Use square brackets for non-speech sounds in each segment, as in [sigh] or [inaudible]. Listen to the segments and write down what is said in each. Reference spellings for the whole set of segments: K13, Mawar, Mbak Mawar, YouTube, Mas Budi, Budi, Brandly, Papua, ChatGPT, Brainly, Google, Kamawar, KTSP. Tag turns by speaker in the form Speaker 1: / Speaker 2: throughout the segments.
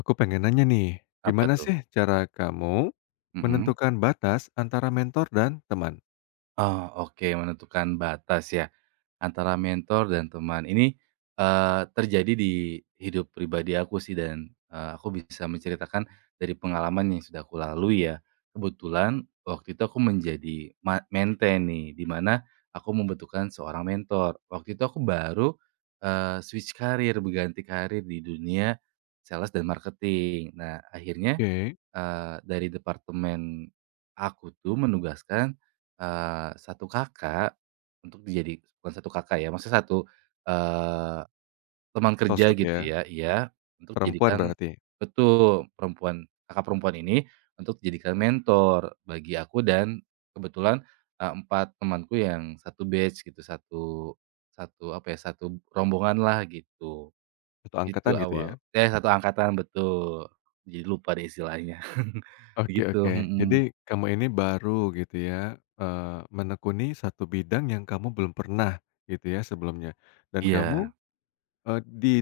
Speaker 1: Aku pengen nanya nih,
Speaker 2: Apa
Speaker 1: gimana
Speaker 2: tuh?
Speaker 1: sih cara kamu
Speaker 2: Mhm.
Speaker 1: menentukan batas antara mentor dan teman?
Speaker 2: Oh, oke, menentukan batas ya, antara mentor dan teman. Ini, terjadi di hidup pribadi aku sih dan aku bisa menceritakan dari pengalaman yang sudah aku lalui ya. Kebetulan waktu itu aku menjadi mante nih, di mana aku membutuhkan seorang mentor. Waktu itu aku baru, switch karir, berganti karir di dunia sales dan marketing. Nah, akhirnya
Speaker 1: Oke.
Speaker 2: Eee, dari departemen aku tuh menugaskan, 1 kakak untuk dijadi bukan satu kakak ya, maksudnya satu eee, teman kerja
Speaker 1: Sosok
Speaker 2: gitu
Speaker 1: ya,
Speaker 2: ya, iya, untuk
Speaker 1: perempuan
Speaker 2: dijadikan
Speaker 1: berarti,
Speaker 2: betul, perempuan kakak perempuan ini untuk dijadikan mentor bagi aku dan kebetulan, 4 temanku yang satu batch gitu, satu satu apa ya, satu rombongan lah gitu.
Speaker 1: atau
Speaker 2: Itu
Speaker 1: angkatan gitu
Speaker 2: awal.
Speaker 1: ya?
Speaker 2: Eh, satu angkatan, betul. Jadi lupa deh istilahnya. [laughs]
Speaker 1: Oke
Speaker 2: Begitu,
Speaker 1: oke. Jadi
Speaker 2: mhm.
Speaker 1: kamu ini baru gitu ya, menekuni satu bidang yang kamu belum pernah gitu ya sebelumnya, dan kamu,
Speaker 2: Iya.
Speaker 1: di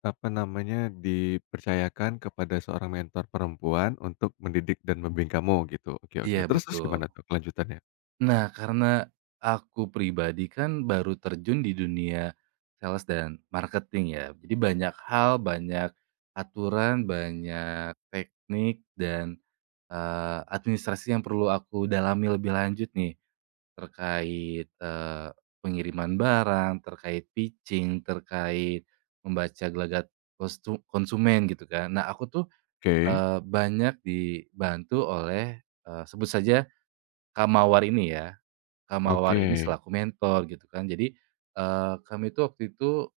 Speaker 1: apa namanya, dipercayakan kepada seorang mentor perempuan untuk mendidik dan membimbing kamu gitu. Oke
Speaker 2: Iya,
Speaker 1: oke, terus terus
Speaker 2: betul.
Speaker 1: gimana tuh kelanjutannya?
Speaker 2: Nah, karena aku pribadi kan baru terjun di dunia sales dan marketing ya. Jadi banyak hal, banyak aturan, banyak teknik dan administrasi yang perlu aku dalami lebih lanjut nih, terkait, pengiriman barang, terkait pitching, terkait membaca gelagat konsumen gitu kan. Nah aku tuh,
Speaker 1: Oke,
Speaker 2: banyak dibantu oleh, sebut saja Kamawar ini ya,
Speaker 1: oke.
Speaker 2: Kamawar ini selaku mentor gitu kan. Jadi, kami tuh waktu itu,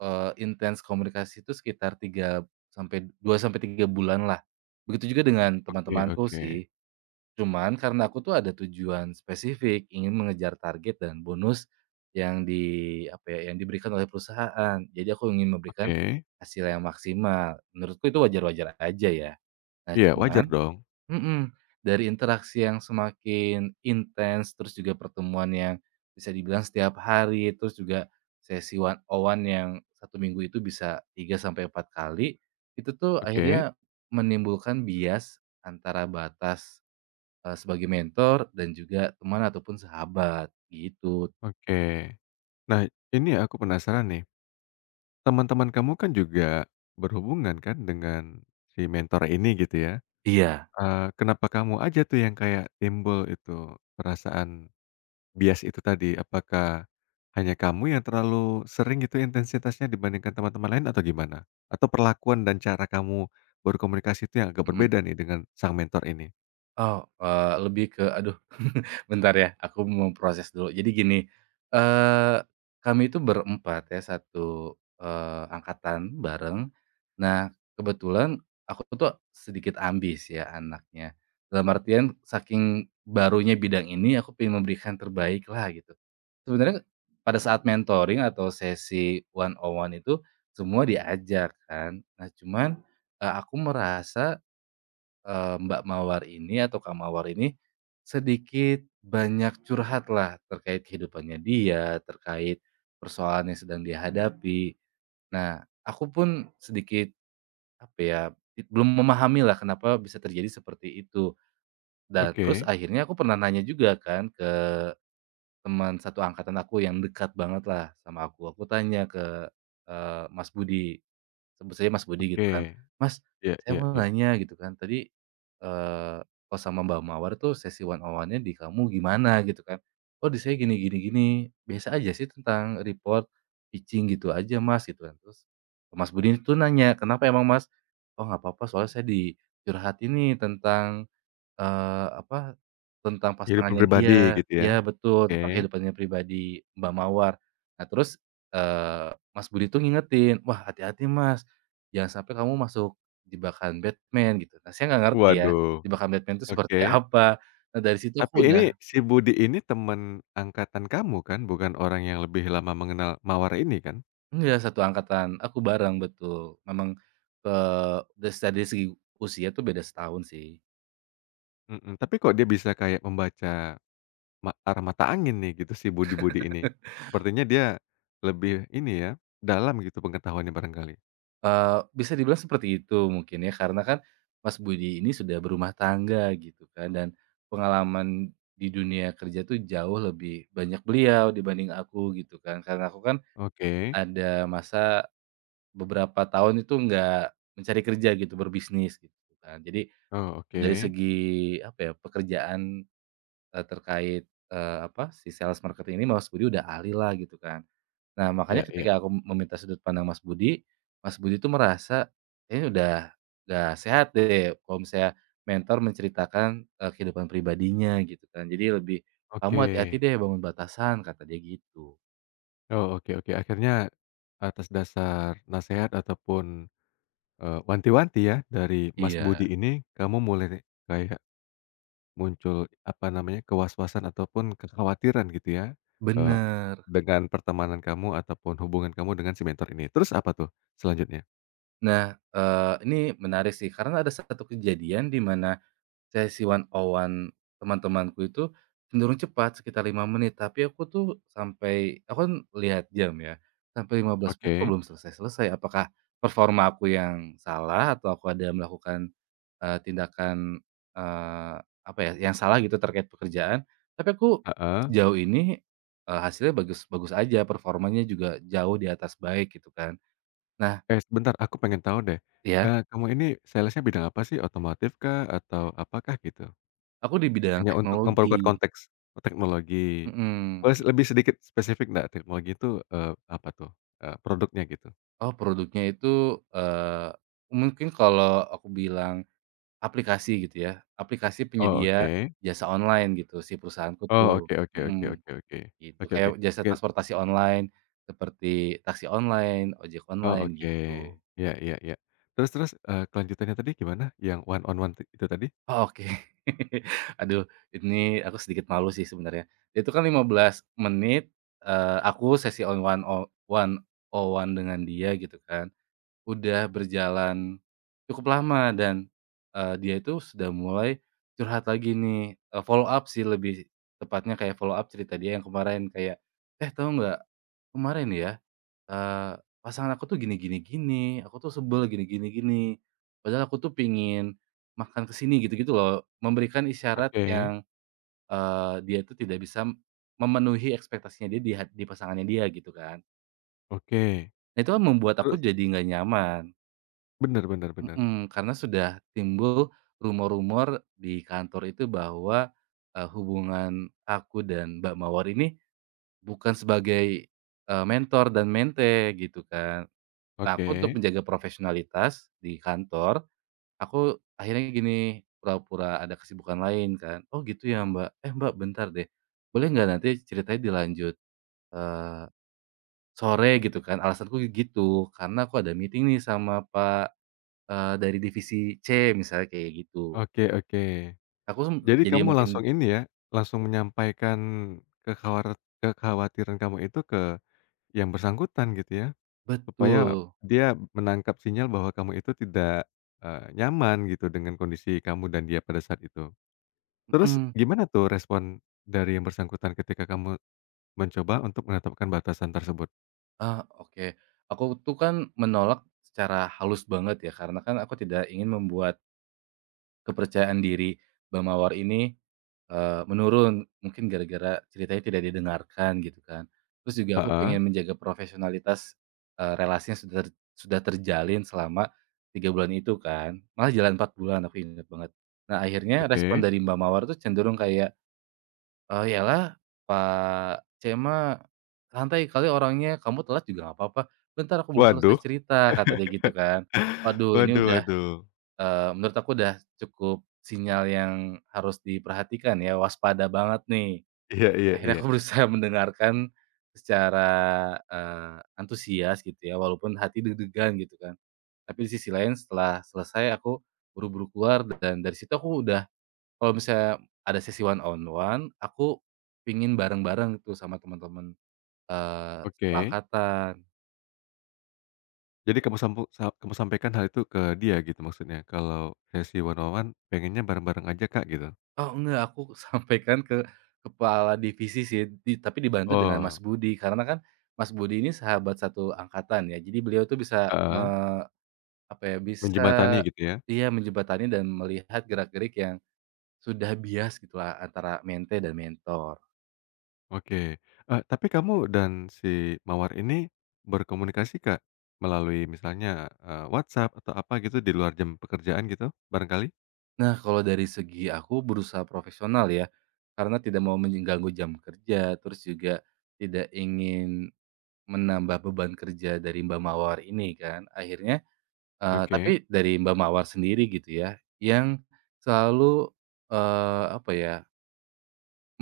Speaker 2: intens komunikasi itu sekitar 3 sampai 2 sampai 3 bulan lah. Begitu juga dengan
Speaker 1: Oke
Speaker 2: teman-temanku
Speaker 1: oke.
Speaker 2: sih. Cuman karena aku tuh ada tujuan spesifik, ingin mengejar target dan bonus yang di apa ya, yang diberikan oleh perusahaan. Jadi aku ingin memberikan
Speaker 1: Oke.
Speaker 2: hasil yang maksimal. Menurutku itu wajar-wajar aja ya. Nah
Speaker 1: Iya wajar
Speaker 2: cuman
Speaker 1: dong.
Speaker 2: mhm, dari interaksi yang semakin intens, terus juga pertemuan yang bisa dibilang setiap hari, terus juga sesi one on one yang satu minggu itu bisa 3 sampai 4 kali, itu tuh
Speaker 1: Oke.
Speaker 2: akhirnya menimbulkan bias antara batas sebagai mentor dan juga teman ataupun sahabat, gitu.
Speaker 1: Oke. Nah ini aku penasaran nih, teman-teman kamu kan juga berhubungan kan dengan si mentor ini gitu ya,
Speaker 2: Iya,
Speaker 1: kenapa kamu aja tuh yang kayak timbul itu perasaan bias itu tadi? Apakah hanya kamu yang terlalu sering gitu intensitasnya dibandingkan teman-teman lain atau gimana? Atau perlakuan dan cara kamu berkomunikasi itu yang agak
Speaker 2: mhm.
Speaker 1: berbeda nih dengan sang mentor ini?
Speaker 2: Oh, lebih ke aduh [laughs] bentar ya, aku mau proses dulu. Jadi gini, eee, kami itu berempat ya, satu angkatan bareng. Nah, kebetulan aku tuh sedikit ambis ya anaknya. Dalam artian saking barunya bidang ini, aku pengen memberikan terbaik lah gitu. Sebenarnya pada saat mentoring atau sesi one on one itu, semua diajak kan. Nah cuman, aku merasa Mbak Mawar ini atau Kak Mawar ini, sedikit banyak curhat lah terkait kehidupannya dia, terkait persoalan yang sedang dihadapi. Nah, aku pun sedikit, apa ya, belum memahami lah kenapa bisa terjadi seperti itu. Dan terus
Speaker 1: Oke
Speaker 2: akhirnya aku pernah nanya juga kan ke teman satu angkatan aku yang dekat banget lah sama aku. Aku tanya ke, Mas Budi. Sebut saja Mas Budi
Speaker 1: oke.
Speaker 2: gitu kan, "Mas,
Speaker 1: Iya
Speaker 2: saya
Speaker 1: iya
Speaker 2: mau
Speaker 1: iya.
Speaker 2: nanya," gitu kan, "tadi, eee, pas sama Mbak Mawar tuh sesi one on one-nya di kamu gimana?" Gitu kan. "Oh, di saya gini gini gini, biasa aja sih tentang report, pitching gitu aja Mas," gitu kan. Terus Mas Budi itu nanya, "Kenapa emang Mas?" "Oh, nggak apa-apa soalnya saya dicurhatin nih tentang" Eee, apa, tentang
Speaker 1: Kehidupan
Speaker 2: pasangannya
Speaker 1: pribadi
Speaker 2: dia
Speaker 1: gitu
Speaker 2: iya
Speaker 1: ya?
Speaker 2: betul, tentang
Speaker 1: Oke.
Speaker 2: kehidupannya pribadi Mbak Mawar. Nah terus, Mas Budi tuh ngingetin, "Wah hati-hati Mas, jangan sampai kamu masuk jebakan Batman," gitu. Nah saya nggak ngerti ya,
Speaker 1: Waduh,
Speaker 2: jebakan Batman itu seperti
Speaker 1: oke.
Speaker 2: [laughs] apa. Nah dari situ
Speaker 1: Tapi
Speaker 2: aku
Speaker 1: ini
Speaker 2: udah
Speaker 1: si Budi ini teman angkatan kamu kan? Bukan orang yang lebih lama mengenal Mawar ini kan?
Speaker 2: enggak, satu angkatan, aku bareng, betul. Memang, eee, des dari segi usia tuh beda setahun sih.
Speaker 1: Mhm, tapi kok dia bisa kayak membaca arah mata angin nih gitu si Budi-Budi ini? Sepertinya dia lebih ini ya, dalam gitu pengetahuannya barangkali.
Speaker 2: Bisa dibilang seperti itu mungkin ya, karena kan Mas Budi ini sudah berumah tangga gitu kan, dan pengalaman di dunia kerja tuh jauh lebih banyak beliau dibanding aku gitu kan. Karena aku kan
Speaker 1: Oke.
Speaker 2: ada masa beberapa tahun itu nggak mencari kerja gitu, berbisnis gitu kan. Jadi
Speaker 1: Oh,
Speaker 2: dari
Speaker 1: oke.
Speaker 2: segi apa ya, pekerjaan, terkait, apa, si sales marketing ini Mas Budi udah ahli lah gitu kan. Nah
Speaker 1: Iya
Speaker 2: makanya
Speaker 1: iya.
Speaker 2: ketika aku meminta sudut pandang Mas Budi, Mas Budi tuh merasa ini udah gak sehat deh kalau misalnya mentor menceritakan, kehidupan pribadinya gitu kan. Jadi lebih, "Kamu
Speaker 1: Oke.
Speaker 2: hati-hati deh bangun batasan," kata dia gitu.
Speaker 1: Oh, oke oke. Akhirnya atas dasar nasehat ataupun wanti-wanti ya dari Mas
Speaker 2: Iya,
Speaker 1: Budi ini, kamu mulai kayak muncul, apa namanya, kewas-wasan ataupun kekhawatiran gitu ya, eee,
Speaker 2: bener.
Speaker 1: dengan pertemanan kamu ataupun hubungan kamu dengan si mentor ini. Terus apa tuh selanjutnya?
Speaker 2: Nah, ini menarik sih karena ada satu kejadian di mana sesi one on one teman-temanku itu cenderung cepat sekitar 5 menit, tapi aku tuh sampai aku kan lihat jam ya, sampai 15 menit kok
Speaker 1: Oke,
Speaker 2: belum selesai-selesai. Apakah performa aku yang salah atau aku ada melakukan, tindakan, eee, apa ya, yang salah gitu terkait pekerjaan. Tapi aku
Speaker 1: heeh.
Speaker 2: sejauh ini, hasilnya bagus bagus aja, performanya juga jauh di atas baik gitu kan. Nah,
Speaker 1: Eh, sebentar aku pengen tahu deh,
Speaker 2: ya
Speaker 1: kamu ini sales-nya bidang apa sih? Otomotif kah atau apakah gitu?
Speaker 2: aku di bidang
Speaker 1: Hanya untuk
Speaker 2: teknologi.
Speaker 1: memperkuat konteks, oh teknologi.
Speaker 2: Mhm.
Speaker 1: Boleh lebih sedikit spesifik nggak teknologi itu, apa tuh, produknya gitu?
Speaker 2: Oh produknya itu, eee, mungkin kalau aku bilang aplikasi gitu ya, aplikasi
Speaker 1: Oh,
Speaker 2: penyedia
Speaker 1: oke.
Speaker 2: jasa online gitu si perusahaanku tuh,
Speaker 1: Oh, oke oke
Speaker 2: mhm,
Speaker 1: oke oke oke.
Speaker 2: gitu.
Speaker 1: Oke
Speaker 2: Kayak
Speaker 1: oke
Speaker 2: jasa
Speaker 1: oke.
Speaker 2: transportasi online seperti taksi online, ojek
Speaker 1: Oh,
Speaker 2: online
Speaker 1: oke.
Speaker 2: gitu.
Speaker 1: Iya iya iya. Terus terus, kelanjutannya tadi gimana? Yang one on one itu tadi?
Speaker 2: Oh oke. [laughs] Aduh ini aku sedikit malu sih sebenarnya. Itu kan 15 menit, aku sesi on one o one on one dengan dia gitu kan. Udah berjalan cukup lama dan, dia itu sudah mulai curhat lagi nih, follow up sih lebih tepatnya kayak follow up cerita dia yang kemarin kayak, "Eh, tahu nggak, kemarin ya, eee, pasangan aku tuh gini gini gini, aku tuh sebel gini gini gini, padahal aku tuh pingin makan kesini gitu-gitu loh. Memberikan isyarat
Speaker 1: Oke
Speaker 2: yang, dia itu tidak bisa memenuhi ekspektasinya dia di pasangannya dia gitu kan.
Speaker 1: oke.
Speaker 2: Nah, itu kan membuat aku
Speaker 1: Terus
Speaker 2: jadi nggak nyaman.
Speaker 1: bener bener bener.
Speaker 2: Mhm, karena sudah timbul rumor-rumor di kantor itu bahwa, hubungan aku dan Mbak Mawar ini bukan sebagai, mentor dan mente gitu kan. Nah, aku untuk
Speaker 1: Oke.
Speaker 2: menjaga profesionalitas di kantor, aku akhirnya gini, pura-pura ada kesibukan lain kan, "Oh gitu ya Mbak, eh Mbak bentar deh, boleh nggak nanti ceritanya dilanjut, eee, sore?" Gitu kan, alasanku gitu, "Karena aku ada meeting nih sama Pak" dari divisi C misalnya kayak gitu.
Speaker 1: Oke oke.
Speaker 2: Aku sem
Speaker 1: Jadi
Speaker 2: jadi
Speaker 1: kamu
Speaker 2: makin
Speaker 1: langsung ini ya, langsung menyampaikan kekhawar kekhawatiran kamu itu ke yang bersangkutan gitu ya, supaya
Speaker 2: betul,
Speaker 1: dia menangkap sinyal bahwa kamu itu tidak, nyaman gitu dengan kondisi kamu dan dia pada saat itu. Terus
Speaker 2: mhm,
Speaker 1: gimana tuh respon dari yang bersangkutan ketika kamu mencoba untuk menetapkan batasan tersebut?
Speaker 2: ah, oke. Aku tuh kan menolak secara halus banget ya karena kan aku tidak ingin membuat kepercayaan diri Bang Mawar ini, menurun, mungkin gara-gara ceritanya tidak didengarkan gitu kan. Terus juga aku
Speaker 1: Heeh,
Speaker 2: pengen menjaga profesionalitas, relasinya sudah terjalin selama 3 bulan itu kan, malah jalan 4 bulan aku inget banget. Nah akhirnya respon
Speaker 1: oke.
Speaker 2: dari Mbak Mawar tuh cenderung kayak iyalah, Pak C mah santai kali orangnya, kamu telat juga nggak apa-apa, "Bentar aku belum selesai
Speaker 1: Waduh.
Speaker 2: cerita," kata dia
Speaker 1: [laughs]
Speaker 2: gitu kan. Waduh ini
Speaker 1: Waduh
Speaker 2: udah,
Speaker 1: waduh.
Speaker 2: menurut aku udah cukup sinyal yang harus diperhatikan ya, waspada banget nih.
Speaker 1: Iya iya
Speaker 2: Akhirnya
Speaker 1: iya.
Speaker 2: aku [laughs] berusaha mendengarkan secara, antusias gitu ya, walaupun hati deg-degan gitu kan. Tapi di sisi lain setelah selesai aku buru-buru keluar dan dari situ aku udah kalau misalnya ada sesi one on one, aku pingin bareng-bareng tuh sama teman-teman, eee,
Speaker 1: Oke.
Speaker 2: seangkatan.
Speaker 1: Jadi kamu sampu sa kamu sampaikan hal itu ke dia gitu maksudnya, kalau sesi one on one pengennya bareng-bareng aja Kak, gitu?
Speaker 2: Oh enggak, aku [laughs] sampaikan ke kepala divisi sih, tapi dibantu dengan Mas
Speaker 1: Oh,
Speaker 2: Budi, karena kan Mas Budi ini sahabat satu angkatan ya, jadi beliau tuh bisa nge
Speaker 1: heeh,
Speaker 2: apa ya, bisa
Speaker 1: menjembatani gitu ya?
Speaker 2: iya menjembatani dan melihat gerak-gerik yang sudah bias gitulah antara mente dan mentor.
Speaker 1: Oke, tapi kamu dan si mawar ini berkomunikasi, Kak? Melalui misalnya, WhatsApp atau apa gitu di luar jam pekerjaan gitu barangkali?
Speaker 2: Nah, kalau dari segi aku berusaha profesional ya, karena tidak mau mengganggu jam kerja, terus juga tidak ingin menambah beban kerja dari Mbak Mawar ini kan. Akhirnya, tapi
Speaker 1: Oke
Speaker 2: dari Mbak Mawar sendiri gitu ya, yang selalu, apa ya,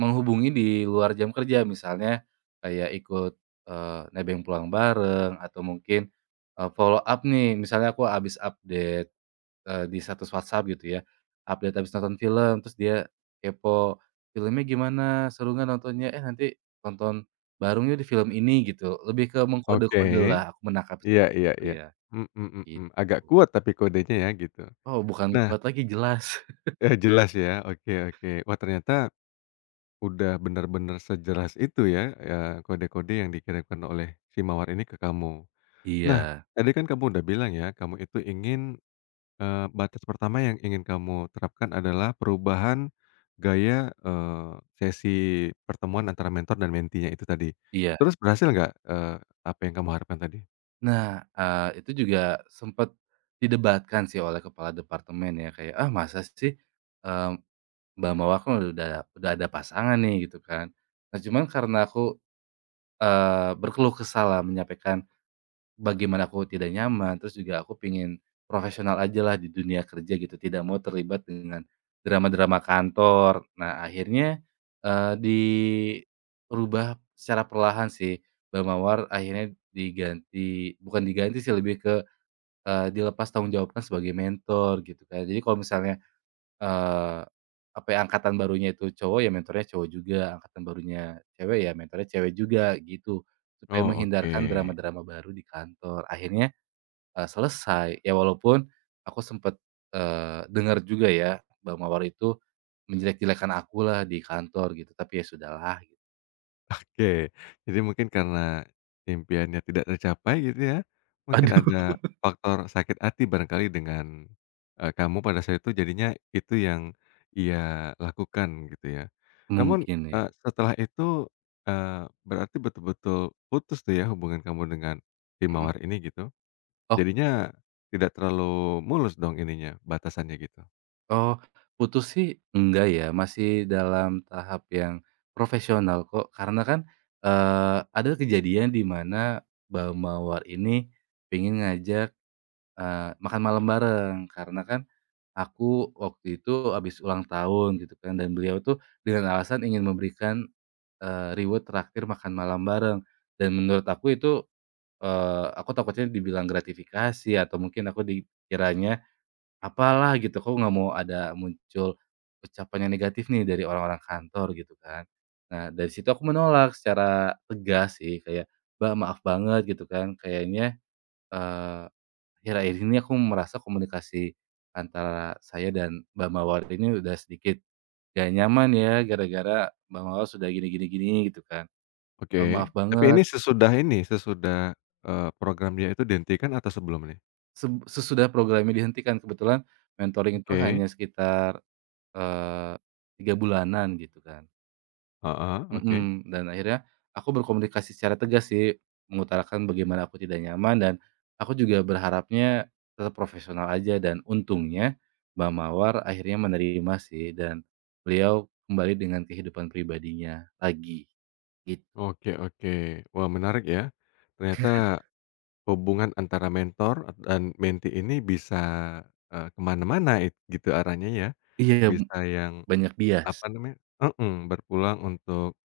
Speaker 2: menghubungi di luar jam kerja. Misalnya kayak ikut, nebeng pulang bareng atau mungkin, follow up nih, misalnya aku habis update di status WhatsApp gitu ya, update habis nonton film, terus dia kepo, "Filmnya gimana? Seru nggak nontonnya? Eh, nanti nonton bareng di film ini," gitu. Lebih ke mengkode
Speaker 1: oke,
Speaker 2: kode lah aku menangkap
Speaker 1: iya
Speaker 2: seperti
Speaker 1: iya
Speaker 2: itu
Speaker 1: iya,
Speaker 2: ya,
Speaker 1: mhm mhm,
Speaker 2: gitu.
Speaker 1: agak kuat tapi kodenya ya gitu.
Speaker 2: Oh, bukan
Speaker 1: Nah,
Speaker 2: kuat lagi, jelas. [laughs]
Speaker 1: jelas ya, oke oke. Wah, ternyata udah benar-benar sejelas itu ya, kode-kode yang dikirimkan oleh si mawar ini ke kamu. Nah,
Speaker 2: Iya
Speaker 1: tadi kan kamu udah bilang ya, kamu itu ingin batas pertama yang ingin kamu terapkan adalah perubahan gaya, sesi pertemuan antara mentor dan mentinya itu tadi.
Speaker 2: iya.
Speaker 1: Terus berhasil nggak, apa yang kamu harapkan tadi?
Speaker 2: Nah, itu juga sempat didebatkan sih oleh kepala departemen ya, kayak, "Ah, masa sih, eee, Mbak Mawar kan udah ada pasangan nih," gitu kan. Nah, cuman karena aku, berkeluh kesahlah menyampaikan bagaimana aku tidak nyaman, terus juga aku pingin profesional aja lah di dunia kerja gitu, tidak mau terlibat dengan drama-drama kantor. Nah, akhirnya, dirubah secara perlahan sih. Bang Mawar akhirnya diganti bukan diganti sih, lebih ke, dilepas tanggung jawabnya sebagai mentor gitu kan. Jadi kalau misalnya, eee, apa ya, angkatan barunya itu cowok, ya mentornya cowok juga, angkatan barunya cewek, ya mentornya cewek juga gitu, supaya
Speaker 1: Oh,
Speaker 2: menghindarkan
Speaker 1: oke.
Speaker 2: drama-drama baru di kantor. Akhirnya, selesai. Ya walaupun aku sempet, dengar juga ya Bang Mawar itu menjelek-jelekan aku lah di kantor gitu, tapi ya sudahlah gitu.
Speaker 1: Oke, jadi mungkin karena impiannya tidak tercapai gitu ya,
Speaker 2: [laughs]
Speaker 1: mungkin
Speaker 2: Aduh.
Speaker 1: ada faktor sakit hati barangkali dengan, kamu pada saat itu jadinya itu yang ia lakukan gitu ya. Namun,
Speaker 2: Mungkin ya.
Speaker 1: setelah itu, berarti betul-betul putus tuh ya hubungan kamu dengan tim
Speaker 2: Mhm.
Speaker 1: ini gitu?
Speaker 2: Oh
Speaker 1: Jadinya tidak terlalu mulus dong ininya, batasannya gitu?
Speaker 2: oh, putus sih enggak ya, masih dalam tahap yang profesional kok. Karena kan, ada kejadian di mana Bang Mawar ini pengen ngajak, makan malam bareng, karena kan aku waktu itu habis ulang tahun gitu kan dan beliau tuh dengan alasan ingin memberikan, reward traktir makan malam bareng dan menurut aku itu, aku takutnya dibilang gratifikasi atau mungkin aku dikiranya apalah gitu, aku nggak mau ada muncul ucapan yang negatif nih dari orang-orang kantor gitu kan. Nah dari situ aku menolak secara tegas sih kayak, "Mbak, maaf banget," gitu kan, "kayaknya," akhir-akhir ini aku merasa komunikasi antara saya dan Mbak Mawar ini udah sedikit gak nyaman ya, gara-gara Mbak Mawar sudah gini gini gini, gitu kan. Maaf
Speaker 1: Oke, tapi
Speaker 2: banget,
Speaker 1: ini, sesudah, program dia itu dihentikan atau sebelum nih?
Speaker 2: sesudah programnya dihentikan, kebetulan mentoring itu
Speaker 1: Oke.
Speaker 2: hanya sekitar, eee, 3 bulanan, gitu kan.
Speaker 1: Heeh, oke.
Speaker 2: Mhm, dan akhirnya aku berkomunikasi secara tegas sih, mengutarakan bagaimana aku tidak nyaman dan aku juga berharapnya tetap profesional aja dan untungnya Mbak Mawar akhirnya menerima sih dan beliau kembali dengan kehidupan pribadinya lagi, git
Speaker 1: Oke oke. Wah menarik ya. Ternyata hubungan antara mentor dan mentee ini bisa, ke mana-mana gitu arahnya ya.
Speaker 2: iya,
Speaker 1: Bisa yang
Speaker 2: banyak bias.
Speaker 1: apa namanya heeh, berpulang untuk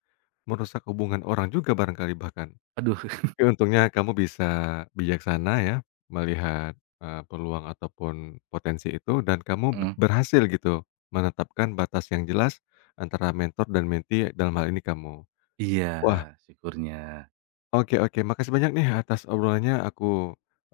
Speaker 1: merusak hubungan orang juga barangkali bahkan.
Speaker 2: Aduh, [laughs]
Speaker 1: Tapi untungnya kamu bisa bijaksana ya melihat, peluang ataupun potensi itu dan kamu
Speaker 2: mhm,
Speaker 1: berhasil gitu menetapkan batas yang jelas antara mentor dan mentee dalam hal ini kamu.
Speaker 2: iya,
Speaker 1: Wah
Speaker 2: syukurnya,
Speaker 1: Oke oke, makasih banyak nih atas obrolannya. Aku,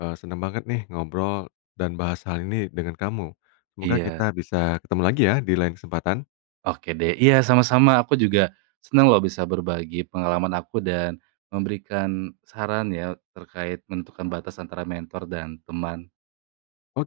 Speaker 1: senang banget nih ngobrol dan bahas hal ini dengan kamu. Semoga
Speaker 2: iya.
Speaker 1: kita bisa ketemu lagi ya di lain kesempatan.
Speaker 2: Oke deh, iya sama-sama aku juga senang loh bisa berbagi pengalaman aku dan memberikan saran ya terkait menentukan batas antara mentor dan teman.
Speaker 1: Oke.